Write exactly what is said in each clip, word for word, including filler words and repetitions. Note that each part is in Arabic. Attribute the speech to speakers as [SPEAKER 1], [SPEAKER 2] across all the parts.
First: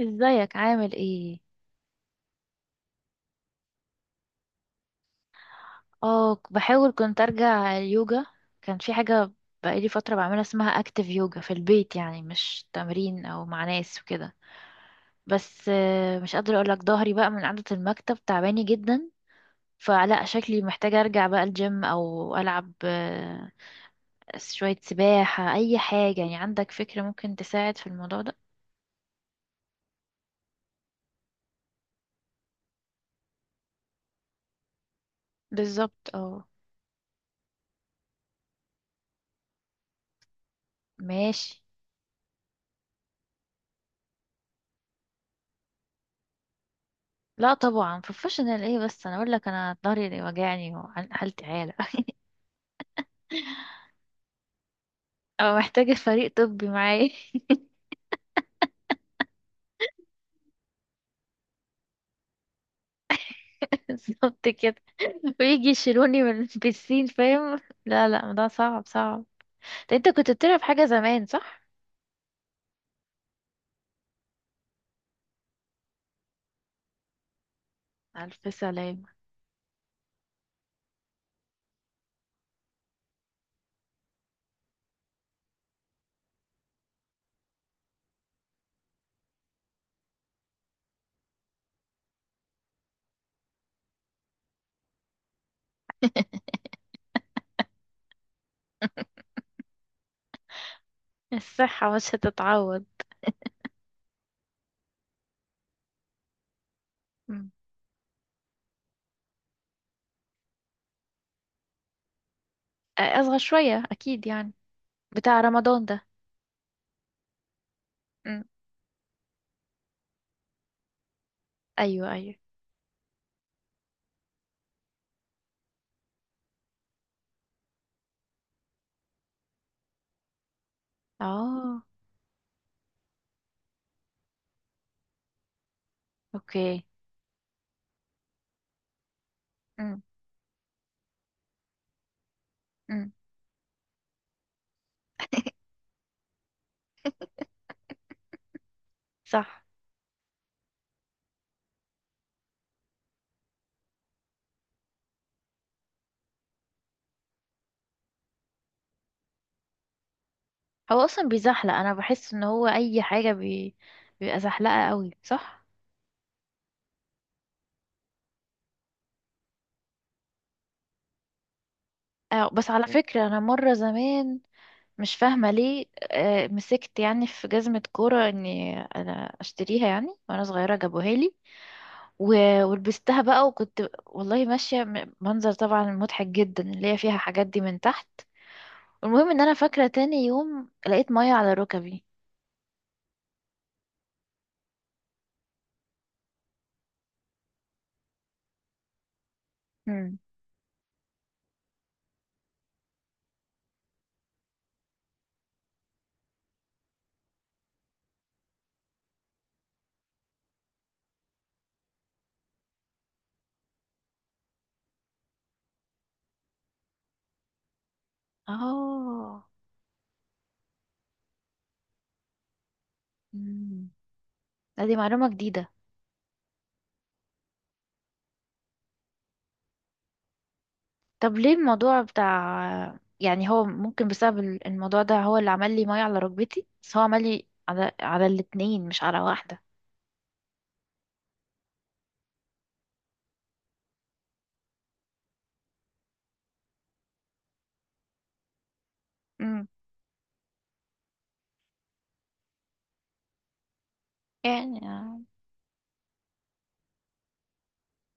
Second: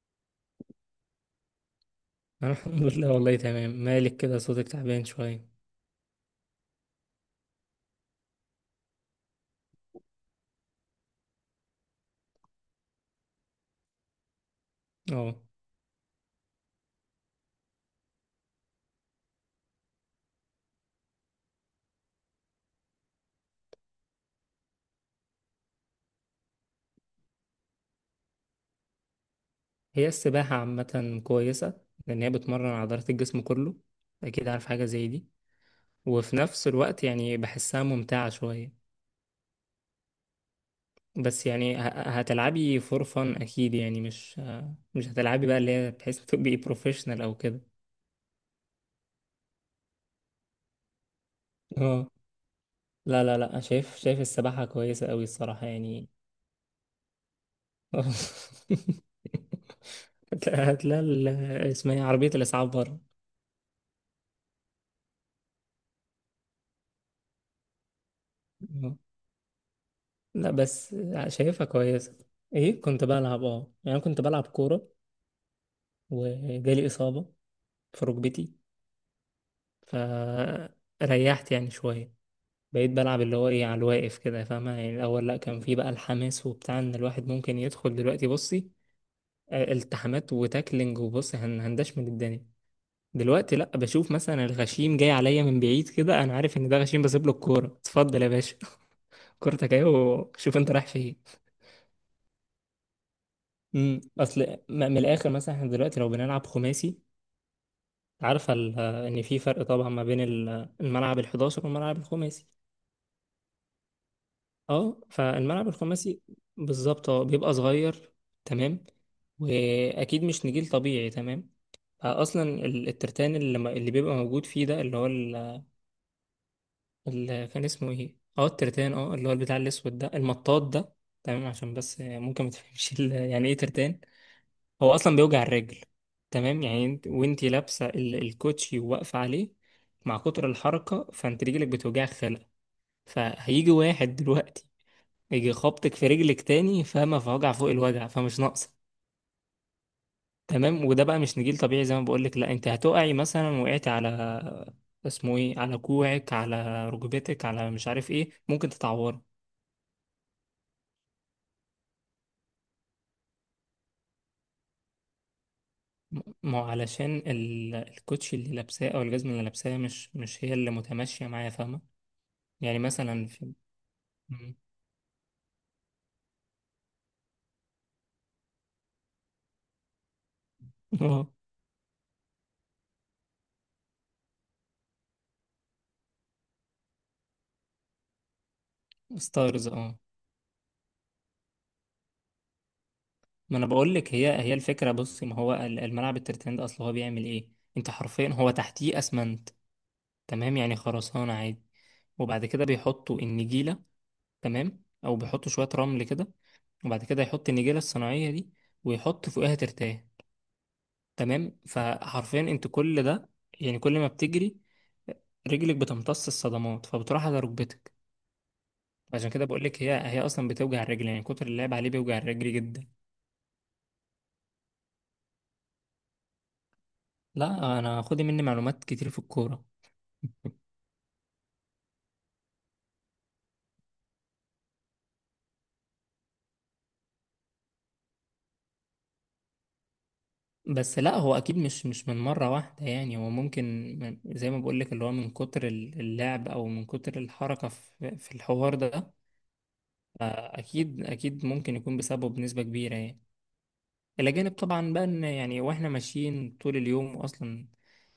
[SPEAKER 1] ازيك عامل ايه؟
[SPEAKER 2] أنا الحمد لله والله تمام. مالك كده؟ صوتك تعبان شوية.
[SPEAKER 1] اه، ك- بحاول كنت ارجع اليوجا. كان في حاجة بقالي فترة بعملها، اسمها اكتيف يوجا، في البيت، يعني مش تمرين او مع ناس وكده.
[SPEAKER 2] اه.
[SPEAKER 1] بس آه، مش قادرة اقولك، ظهري بقى من قعدة المكتب تعباني جدا. فلا شكلي محتاجة ارجع بقى الجيم او العب، آه، شوية سباحة، اي حاجة. يعني عندك فكرة ممكن تساعد في الموضوع ده؟
[SPEAKER 2] هي السباحة عامة كويسة، لأن هي بتمرن عضلات الجسم كله. أكيد عارف حاجة زي دي.
[SPEAKER 1] بالظبط،
[SPEAKER 2] وفي
[SPEAKER 1] اه.
[SPEAKER 2] نفس الوقت يعني بحسها ممتعة شوية. بس
[SPEAKER 1] ماشي.
[SPEAKER 2] يعني ه- هتلعبي فور فن أكيد، يعني مش مش هتلعبي بقى اللي هي بحيث تبقي بروفيشنال أو
[SPEAKER 1] لا
[SPEAKER 2] كده.
[SPEAKER 1] طبعا بروفيشنال ايه، بس انا اقول لك، انا ظهري اللي وجعني وحالتي عالة.
[SPEAKER 2] اه، لا لا لا، شايف شايف السباحة كويسة أوي
[SPEAKER 1] اه،
[SPEAKER 2] الصراحة
[SPEAKER 1] محتاجة
[SPEAKER 2] يعني.
[SPEAKER 1] فريق طبي معايا.
[SPEAKER 2] هتلاقي هتلاقي ال- اسمها إيه؟ عربية الإسعاف بره.
[SPEAKER 1] بالظبط كده. ويجي يشيلوني من البسين، فاهم؟ لا لا، ده صعب
[SPEAKER 2] اه.
[SPEAKER 1] صعب. ده انت كنت
[SPEAKER 2] لا
[SPEAKER 1] بتلعب حاجة
[SPEAKER 2] بس
[SPEAKER 1] زمان، صح؟
[SPEAKER 2] شايفها كويسة. ايه كنت بلعب، اه يعني أنا كنت بلعب كورة، وجالي إصابة في ركبتي،
[SPEAKER 1] ألف سلامة.
[SPEAKER 2] فريحت يعني شوية. بقيت بلعب اللي هو ايه، على الواقف كده فاهمة؟ يعني الأول لأ، كان في بقى الحماس وبتاع، إن الواحد ممكن يدخل دلوقتي بصي آه، التحامات وتاكلينج، وبصي هن- هندش من الدنيا. دلوقتي لأ، بشوف مثلا الغشيم جاي عليا من بعيد كده، أنا عارف إن ده غشيم، بسيب له الكورة، اتفضل يا باشا. كورتك أهي، وشوف أنت رايح فين.
[SPEAKER 1] الصحة مش هتتعوض.
[SPEAKER 2] امم اصل م- من الاخر، مثلا احنا دلوقتي لو بنلعب خماسي،
[SPEAKER 1] مم.
[SPEAKER 2] عارفه ال- ان في فرق طبعا ما بين ال- الملعب الحداشر والملعب الخماسي.
[SPEAKER 1] آه، أصغر شوية أكيد يعني.
[SPEAKER 2] اه،
[SPEAKER 1] بتاع
[SPEAKER 2] فالملعب
[SPEAKER 1] رمضان ده.
[SPEAKER 2] الخماسي بالظبط. اه بيبقى صغير،
[SPEAKER 1] مم.
[SPEAKER 2] تمام. واكيد مش نجيل طبيعي، تمام.
[SPEAKER 1] أيوه، أيوه.
[SPEAKER 2] اصلا ال- الترتان اللي, م- اللي بيبقى موجود فيه، ده اللي هو ال- اللي كان اسمه ايه، اه الترتان، اه اللي هو البتاع الاسود ده، المطاط ده. تمام. عشان
[SPEAKER 1] اه.
[SPEAKER 2] بس ممكن ما تفهمش ال- يعني ايه ترتان، هو اصلا بيوجع الرجل. تمام،
[SPEAKER 1] اوكي.
[SPEAKER 2] يعني انت وانت لابسه ال- الكوتشي وواقفه عليه
[SPEAKER 1] مم.
[SPEAKER 2] مع كتر الحركه، فانت رجلك بتوجع خلع.
[SPEAKER 1] مم.
[SPEAKER 2] فهيجي واحد دلوقتي يجي خبطك في رجلك تاني، فما في وجع فوق الوجع، فمش ناقصه.
[SPEAKER 1] صح.
[SPEAKER 2] تمام. وده بقى مش نجيل طبيعي، زي ما بقولك. لا انت هتقعي مثلا، وقعتي على اسمه ايه، على كوعك، على ركبتك، على مش عارف ايه، ممكن تتعوري.
[SPEAKER 1] هو أصلا بيزحلق، أنا بحس إن هو أي حاجة بي... بيبقى زحلقة قوي، صح؟
[SPEAKER 2] ما هو علشان ال- الكوتشي اللي لابساه او الجزمه اللي لابساها، مش مش هي اللي متماشيه معايا، فاهمه؟
[SPEAKER 1] آه بس
[SPEAKER 2] يعني
[SPEAKER 1] على فكرة
[SPEAKER 2] مثلا،
[SPEAKER 1] أنا
[SPEAKER 2] في
[SPEAKER 1] مرة زمان، مش فاهمة ليه، آه، مسكت يعني في جزمة كورة، اني انا اشتريها يعني، وانا صغيرة جابوها
[SPEAKER 2] اه
[SPEAKER 1] لي. و- ولبستها بقى، وكنت والله ماشية، م- منظر طبعا مضحك جدا، اللي هي فيها حاجات دي من تحت. المهم ان انا
[SPEAKER 2] ستارز.
[SPEAKER 1] فاكرة،
[SPEAKER 2] اه.
[SPEAKER 1] تاني يوم لقيت مية على ركبي.
[SPEAKER 2] ما انا بقول لك، هي هي الفكره بصي، ما هو ال- الملعب الترتان ده، اصل هو بيعمل ايه؟ انت حرفيا هو تحتيه اسمنت.
[SPEAKER 1] مم.
[SPEAKER 2] تمام، يعني خرسانه عادي. وبعد كده بيحطوا النجيله. تمام، او بيحطوا شويه رمل كده، وبعد كده يحط النجيله الصناعيه دي، ويحط فوقها ترتان. تمام. فحرفيا انت كل ده، يعني كل ما بتجري، رجلك بتمتص الصدمات، فبتروح على ركبتك. عشان كده
[SPEAKER 1] اه.
[SPEAKER 2] بقول لك هي هي اصلا بتوجع الرجل، يعني كتر اللعب عليه بيوجع الرجل جدا.
[SPEAKER 1] مم. لا، دي معلومة جديدة.
[SPEAKER 2] لا انا، خدي مني معلومات كتير في الكوره.
[SPEAKER 1] طب ليه الموضوع بتاع، يعني هو ممكن بسبب ال- الموضوع ده هو اللي عمل لي مية على ركبتي؟ بس هو عمل لي على على الاتنين مش على واحدة.
[SPEAKER 2] بس لا، هو اكيد مش مش من مره واحده. يعني هو ممكن من- زي ما بقول لك، اللي هو من كتر ال- اللعب او من كتر الحركه في في الحوار ده. اكيد اكيد ممكن يكون بسببه بنسبه كبيره يعني، الى جانب
[SPEAKER 1] يعني
[SPEAKER 2] طبعا بقى
[SPEAKER 1] آه،
[SPEAKER 2] ان يعني واحنا ماشيين طول اليوم اصلا.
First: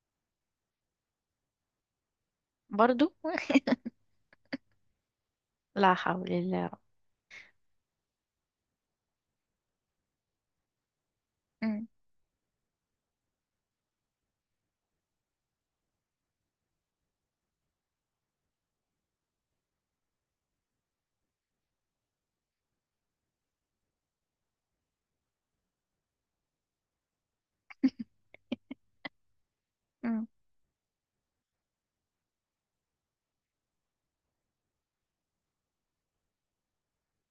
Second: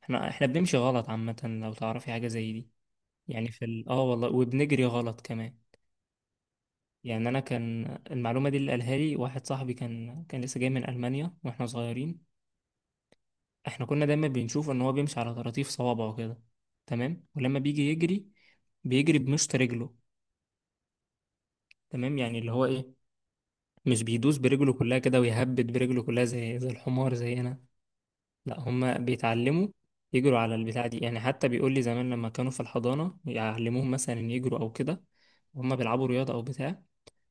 [SPEAKER 2] احنا احنا بنمشي غلط عامه، لو تعرفي حاجه زي دي.
[SPEAKER 1] برضو.
[SPEAKER 2] يعني في ال- اه والله، وبنجري غلط كمان.
[SPEAKER 1] لا حول الله.
[SPEAKER 2] يعني انا، كان المعلومه دي اللي قالها لي واحد صاحبي، كان كان لسه جاي من المانيا واحنا
[SPEAKER 1] أم،
[SPEAKER 2] صغيرين. احنا كنا دايما بنشوف ان هو بيمشي على طراطيف صوابعه كده، تمام. ولما بيجي يجري، بيجري بمشط رجله. تمام، يعني اللي هو ايه، مش بيدوس برجله كلها كده ويهبد برجله كلها، زي زي الحمار زينا. لا هما بيتعلموا
[SPEAKER 1] أم.
[SPEAKER 2] يجروا على البتاع دي، يعني حتى بيقول لي زمان لما كانوا في الحضانة يعلموهم مثلا ان يجروا او كده، وهم بيلعبوا رياضة او بتاع.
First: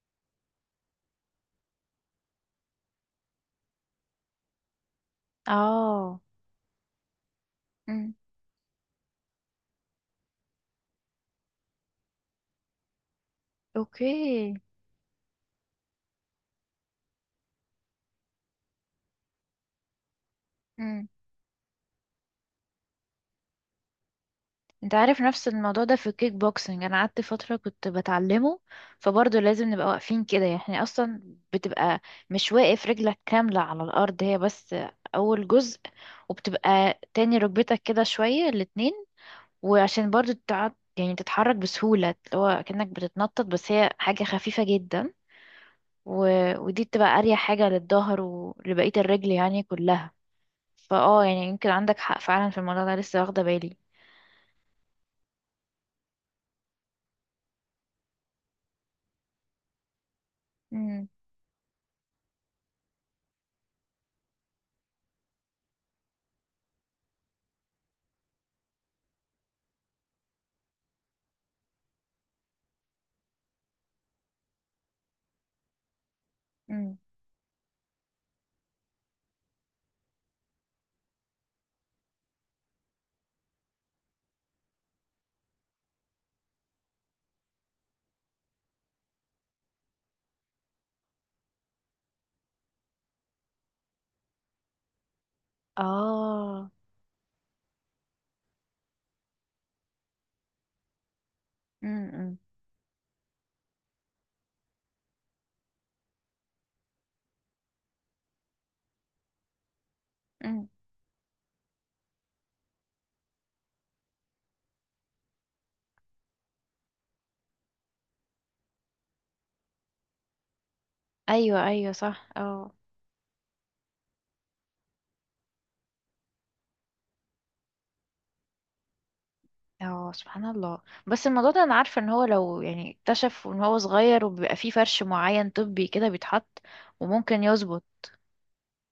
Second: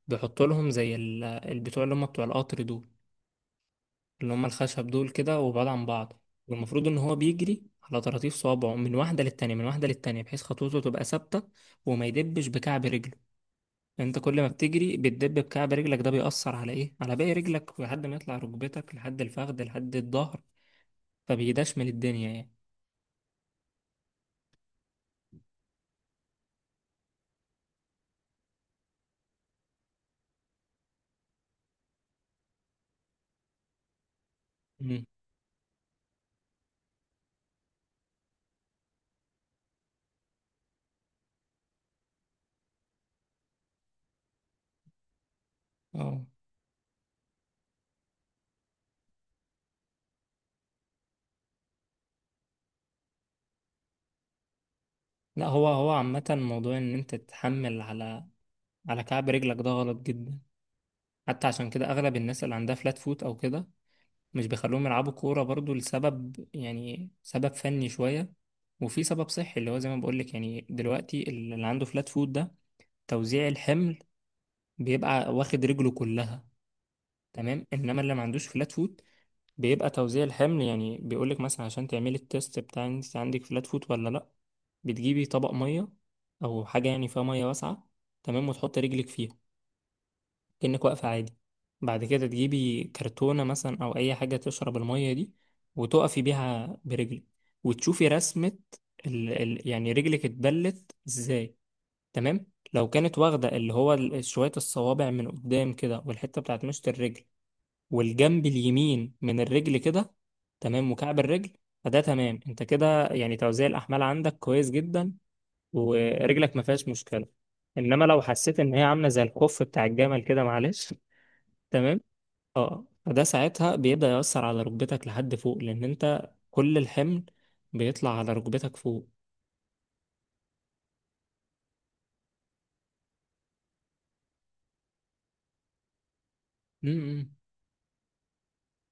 [SPEAKER 2] بيحطوا لهم زي ال- البتوع اللي هم بتوع القطر دول، اللي هم الخشب دول كده، وبعاد عن
[SPEAKER 1] اه.
[SPEAKER 2] بعض. والمفروض ان هو بيجري على
[SPEAKER 1] أم.
[SPEAKER 2] طراطيف صوابعه من واحده للتانيه، من واحده للتانيه، بحيث خطوته تبقى ثابته. وما يدبش بكعب رجله. انت كل ما
[SPEAKER 1] اوكي.
[SPEAKER 2] بتجري بتدب بكعب رجلك، ده بيأثر على ايه، على باقي رجلك، لحد ما يطلع ركبتك، لحد الفخذ، لحد الظهر.
[SPEAKER 1] أم.
[SPEAKER 2] فبيدشمل الدنيا يعني.
[SPEAKER 1] انت عارف، نفس الموضوع ده في الكيك بوكسنج انا قعدت فترة كنت بتعلمه. فبرضه لازم نبقى واقفين كده يعني اصلا، بتبقى مش واقف رجلك كاملة على الارض، هي بس
[SPEAKER 2] امم
[SPEAKER 1] اول جزء. وبتبقى تاني ركبتك كده شوية الاتنين، وعشان برضه تقعد يعني تتحرك بسهولة، اللي هو كأنك بتتنطط، بس هي حاجة خفيفة جدا.
[SPEAKER 2] اه
[SPEAKER 1] و... ودي بتبقى اريح حاجة للظهر ولبقية الرجل يعني كلها. فاه يعني يمكن عندك حق فعلا في الموضوع ده، لسه واخدة بالي.
[SPEAKER 2] لا، هو هو عامه موضوع ان انت تتحمل على على كعب رجلك، ده غلط جدا.
[SPEAKER 1] امم.
[SPEAKER 2] حتى عشان كده اغلب الناس اللي عندها فلات فوت او كده مش بيخلوهم يلعبوا كورة برضو، لسبب يعني سبب فني شوية، وفي سبب صحي اللي هو زي ما بقولك. يعني دلوقتي اللي عنده فلات فوت ده، توزيع الحمل بيبقى واخد رجله كلها.
[SPEAKER 1] امم.
[SPEAKER 2] تمام. انما اللي ما عندوش فلات فوت، بيبقى توزيع الحمل. يعني بيقولك مثلا، عشان تعملي التيست بتاع انت عندك فلات فوت ولا لا، بتجيبي طبق مية او حاجة يعني فيها مية واسعة. تمام، وتحط رجلك فيها كأنك واقفة عادي. بعد كده تجيبي كرتونة مثلا أو أي حاجة تشرب المية دي، وتقفي
[SPEAKER 1] اه.
[SPEAKER 2] بيها برجلك. وتشوفي رسمة ال... ال... يعني رجلك اتبلت ازاي.
[SPEAKER 1] امم.
[SPEAKER 2] تمام. لو كانت واخدة اللي هو ال- شوية الصوابع من قدام كده، والحتة بتاعت مشط الرجل، والجنب اليمين من الرجل كده.
[SPEAKER 1] امم.
[SPEAKER 2] تمام، وكعب الرجل. فده تمام، انت كده يعني توزيع الأحمال عندك كويس جدا، ورجلك ما فيهاش مشكلة. انما لو حسيت ان هي عامله زي الخف بتاع الجمل كده، معلش.
[SPEAKER 1] ايوه، ايوه،
[SPEAKER 2] تمام.
[SPEAKER 1] صح، اه.
[SPEAKER 2] اه فده ساعتها بيبدأ يأثر على ركبتك لحد فوق، لأن أنت كل الحمل بيطلع على ركبتك فوق.
[SPEAKER 1] اه، سبحان الله. بس الموضوع ده انا عارفه ان هو لو يعني اكتشف ان هو صغير، وبيبقى فيه فرش معين طبي كده بيتحط،
[SPEAKER 2] امم
[SPEAKER 1] وممكن يظبط.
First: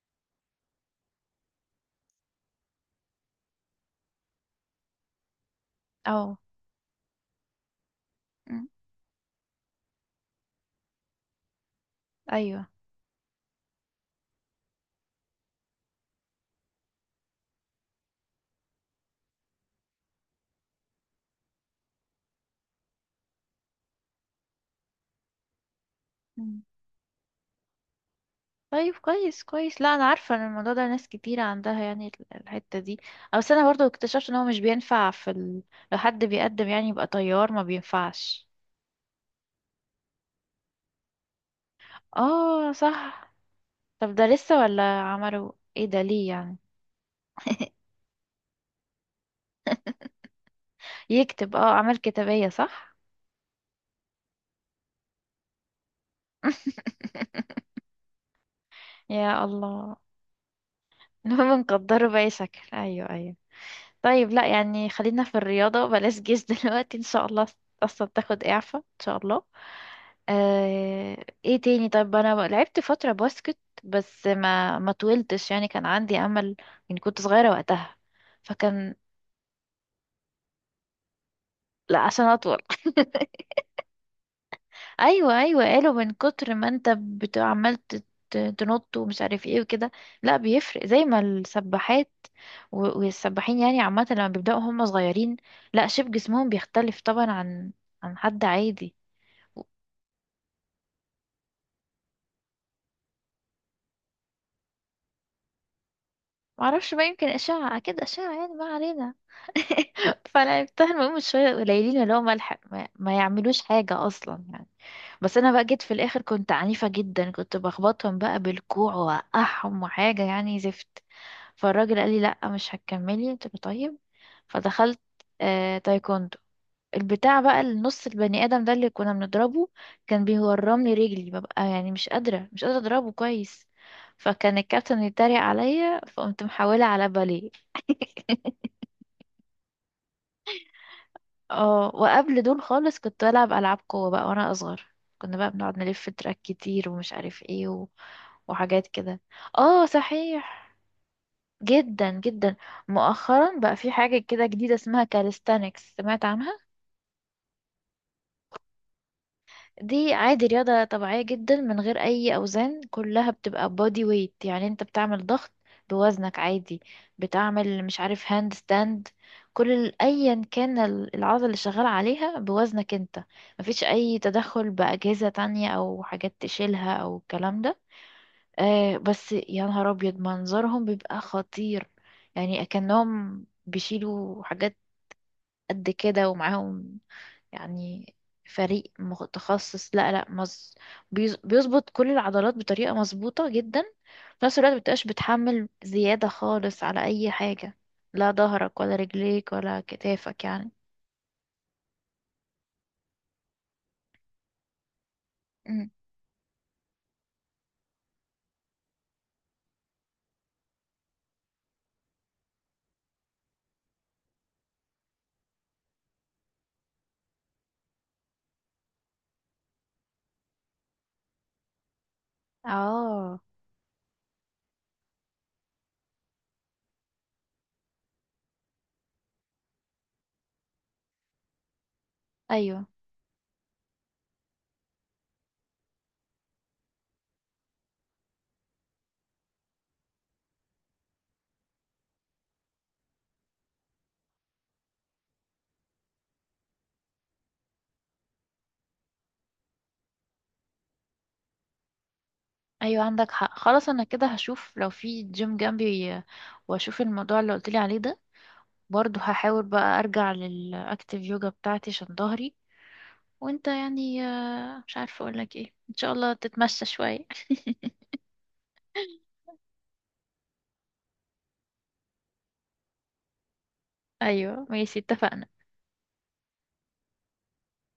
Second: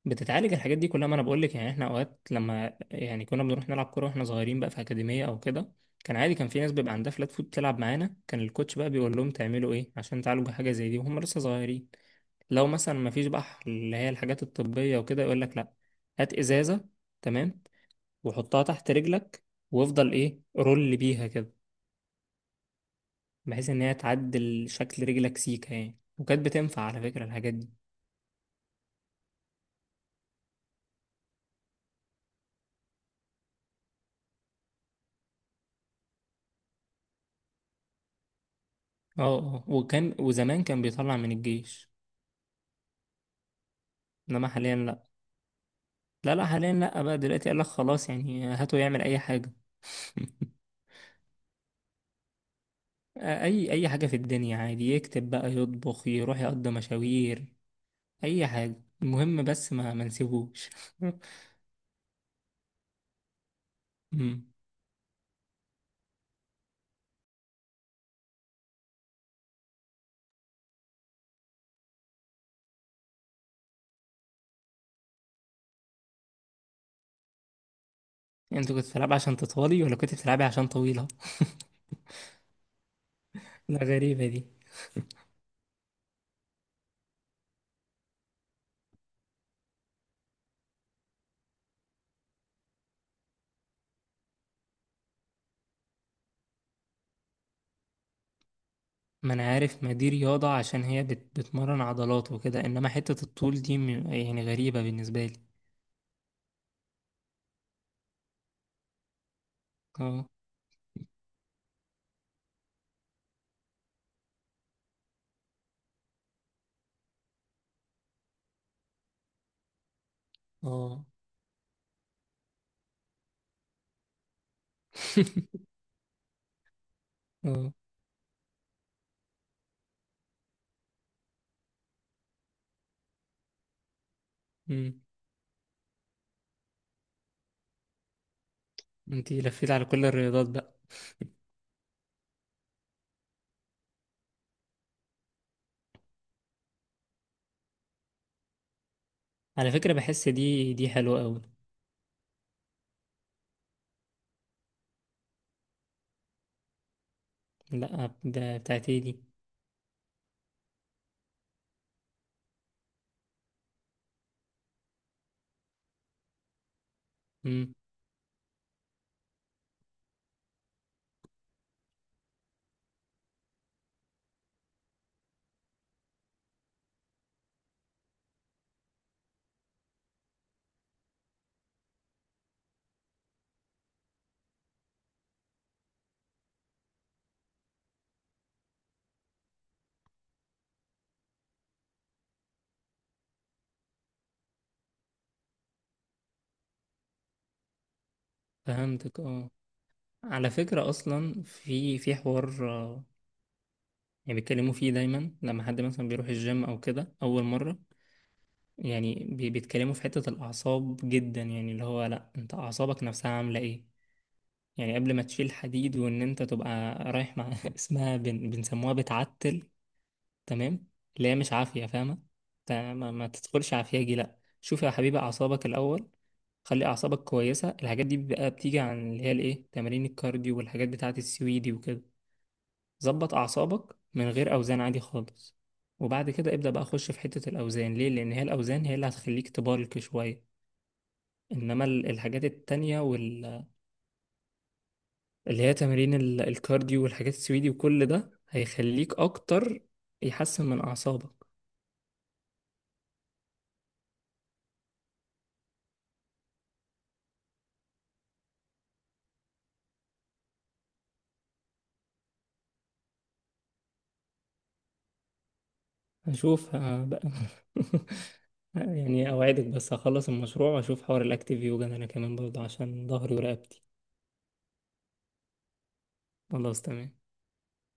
[SPEAKER 2] بتتعالج الحاجات دي كلها. ما أنا بقولك، يعني إحنا أوقات لما يعني كنا بنروح نلعب كورة وإحنا صغيرين بقى في أكاديمية أو كده، كان عادي،
[SPEAKER 1] اه.
[SPEAKER 2] كان في ناس بيبقى عندها فلات فوت تلعب معانا، كان
[SPEAKER 1] أمم.
[SPEAKER 2] الكوتش بقى بيقول لهم تعملوا إيه عشان تعالجوا حاجة زي دي وهم لسه صغيرين. لو
[SPEAKER 1] ايوه.
[SPEAKER 2] مثلا ما فيش بقى اللي هي الحاجات الطبية وكده، يقول لك لأ، هات إزازة. تمام، وحطها تحت رجلك، وافضل إيه، رول بيها كده، بحيث ان هي تعدل شكل رجلك سيكة يعني. وكانت بتنفع على فكرة، الحاجات دي.
[SPEAKER 1] طيب، كويس كويس. لا انا عارفه ان الموضوع ده ناس كتير عندها، يعني ال- الحته دي. أو بس انا برضو اكتشفت ان هو مش بينفع في ال... لو حد بيقدم يعني يبقى طيار، ما بينفعش.
[SPEAKER 2] اه، اه. وكان وزمان كان بيطلع من الجيش.
[SPEAKER 1] اه، صح. طب ده
[SPEAKER 2] انما
[SPEAKER 1] لسه
[SPEAKER 2] حاليا
[SPEAKER 1] ولا
[SPEAKER 2] لا.
[SPEAKER 1] عملوا؟ ايه ده، ليه
[SPEAKER 2] لا، لا
[SPEAKER 1] يعني؟
[SPEAKER 2] حاليا لا بقى. دلوقتي قال لك خلاص يعني، هاته يعمل اي حاجة.
[SPEAKER 1] يكتب، اه، اعمال كتابيه، صح؟
[SPEAKER 2] اي اي حاجة في الدنيا عادي، يكتب بقى، يطبخ، يروح يقضي مشاوير. اي حاجة، المهم
[SPEAKER 1] يا
[SPEAKER 2] بس ما
[SPEAKER 1] الله.
[SPEAKER 2] ما نسيبوش.
[SPEAKER 1] المهم نقدره باي شكل. ايوه، ايوه. طيب،
[SPEAKER 2] أمم.
[SPEAKER 1] لا يعني خلينا في الرياضة، بلاش جيش دلوقتي ان شاء الله. اصلا تاخد اعفاء ان شاء الله. آه، ايه تاني؟ طب انا لعبت فترة باسكت، بس ما ما طولتش، يعني كان عندي امل، يعني كنت صغيرة وقتها،
[SPEAKER 2] انتوا كنتوا
[SPEAKER 1] فكان.
[SPEAKER 2] بتلعبي عشان تطولي، ولا كنت بتلعبي عشان طويلة؟
[SPEAKER 1] لا عشان اطول.
[SPEAKER 2] لا، غريبة دي.
[SPEAKER 1] ايوه، ايوه، قالوا من كتر ما انت بت- عمال ت- ت- تنط ومش عارف ايه وكده. لا، بيفرق زي ما السباحات و- والسباحين، يعني عامه لما بيبداوا هم صغيرين، لا شيب، جسمهم بيختلف طبعا عن عن حد عادي.
[SPEAKER 2] ما انا عارف، ما دي رياضة عشان هي بت... بتمرن عضلات وكده، انما حتة الطول دي م- يعني غريبة بالنسبة لي.
[SPEAKER 1] معرفش بقى، يمكن اشعه، اكيد اشعه يعني، ما علينا.
[SPEAKER 2] اه،
[SPEAKER 1] فلعبتها، المهم شويه قليلين، اللي هو ملحق ما, ما يعملوش حاجه اصلا يعني. بس انا بقى جيت في الاخر كنت عنيفه جدا، كنت بخبطهم بقى بالكوع واوقعهم، وحاجه يعني زفت.
[SPEAKER 2] اه.
[SPEAKER 1] فالراجل قال لي لا مش هتكملي، قلت له طيب، فدخلت. آه تايكوندو. البتاع بقى
[SPEAKER 2] اه.
[SPEAKER 1] النص البني ادم ده اللي كنا بنضربه كان بيورمني رجلي، ببقى يعني مش قادره، مش قادره اضربه كويس. فكان الكابتن
[SPEAKER 2] امم
[SPEAKER 1] يتريق عليا، فقمت محولة على باليه.
[SPEAKER 2] انتي لفيت على كل الرياضات بقى.
[SPEAKER 1] اه، وقبل دول خالص كنت بلعب العاب قوه بقى وانا اصغر، كنا بقى بنقعد نلف تراك كتير، ومش عارف ايه و... وحاجات كده.
[SPEAKER 2] على
[SPEAKER 1] اه،
[SPEAKER 2] فكرة بحس
[SPEAKER 1] صحيح.
[SPEAKER 2] دي دي حلوة قوي.
[SPEAKER 1] جدا جدا. مؤخرا بقى في حاجة كده جديدة اسمها كاليستانكس، سمعت عنها؟
[SPEAKER 2] لا، ده بتاعت ايه دي؟
[SPEAKER 1] دي عادي رياضة طبيعية جدا، من غير أي أوزان، كلها بتبقى بودي ويت، يعني انت بتعمل ضغط بوزنك عادي،
[SPEAKER 2] امم
[SPEAKER 1] بتعمل مش عارف هاند ستاند. كل ال- أيا كان ال- العضلة اللي شغال عليها بوزنك انت، مفيش أي تدخل بأجهزة تانية أو حاجات تشيلها أو الكلام ده. آه بس يا نهار أبيض، منظرهم بيبقى خطير، يعني كأنهم بيشيلوا حاجات قد كده، ومعاهم يعني فريق متخصص. لا لا، مز... بيز- بيظبط كل العضلات بطريقة مظبوطة جدا، في نفس الوقت مبتبقاش بتحمل زيادة خالص على أي حاجة، لا ظهرك ولا
[SPEAKER 2] فهمتك. اه.
[SPEAKER 1] رجليك ولا كتافك
[SPEAKER 2] على
[SPEAKER 1] يعني.
[SPEAKER 2] فكرة اصلا في في حوار، آه، يعني بيتكلموا فيه دايما لما حد
[SPEAKER 1] أمم.
[SPEAKER 2] مثلا بيروح الجيم او كده اول مرة. يعني بي- بيتكلموا في حتة الاعصاب جدا، يعني اللي هو، لا انت اعصابك نفسها عاملة ايه. يعني قبل ما تشيل حديد، وان انت تبقى رايح مع اسمها بن... بنسموها بتعتل. تمام، اللي هي مش عافية، فاهمة؟ ت- ما... ما
[SPEAKER 1] اه.
[SPEAKER 2] تدخلش عافياجي، لا شوف يا حبيبي اعصابك الاول. خلي اعصابك كويسة، الحاجات دي بقى بتيجي عن اللي هي الايه، تمارين الكارديو والحاجات بتاعه السويدي وكده.
[SPEAKER 1] ايوه،
[SPEAKER 2] ظبط اعصابك من غير اوزان عادي خالص، وبعد كده ابدأ بقى اخش في حتة الاوزان. ليه؟ لان هي الاوزان هي اللي هتخليك تبالك شوية. انما ال- الحاجات التانية وال اللي هي تمارين ال- الكارديو والحاجات السويدي وكل ده هيخليك اكتر، يحسن من اعصابك.
[SPEAKER 1] ايوه، عندك حق. خلاص، انا كده هشوف لو في جيم جنبي، واشوف الموضوع اللي قلتلي عليه ده. برضه هحاول بقى ارجع للاكتيف يوجا بتاعتي عشان ظهري. وانت يعني آه، مش عارفة اقولك ايه، ان شاء الله
[SPEAKER 2] هشوف،
[SPEAKER 1] تتمشى
[SPEAKER 2] آه، بقى.
[SPEAKER 1] شوية.
[SPEAKER 2] يعني اوعدك، بس هخلص المشروع واشوف حوار الاكتيف يوجا ده، انا كمان برضه، عشان ظهري ورقبتي.
[SPEAKER 1] ايوه، ماشي، اتفقنا.
[SPEAKER 2] خلاص تمام.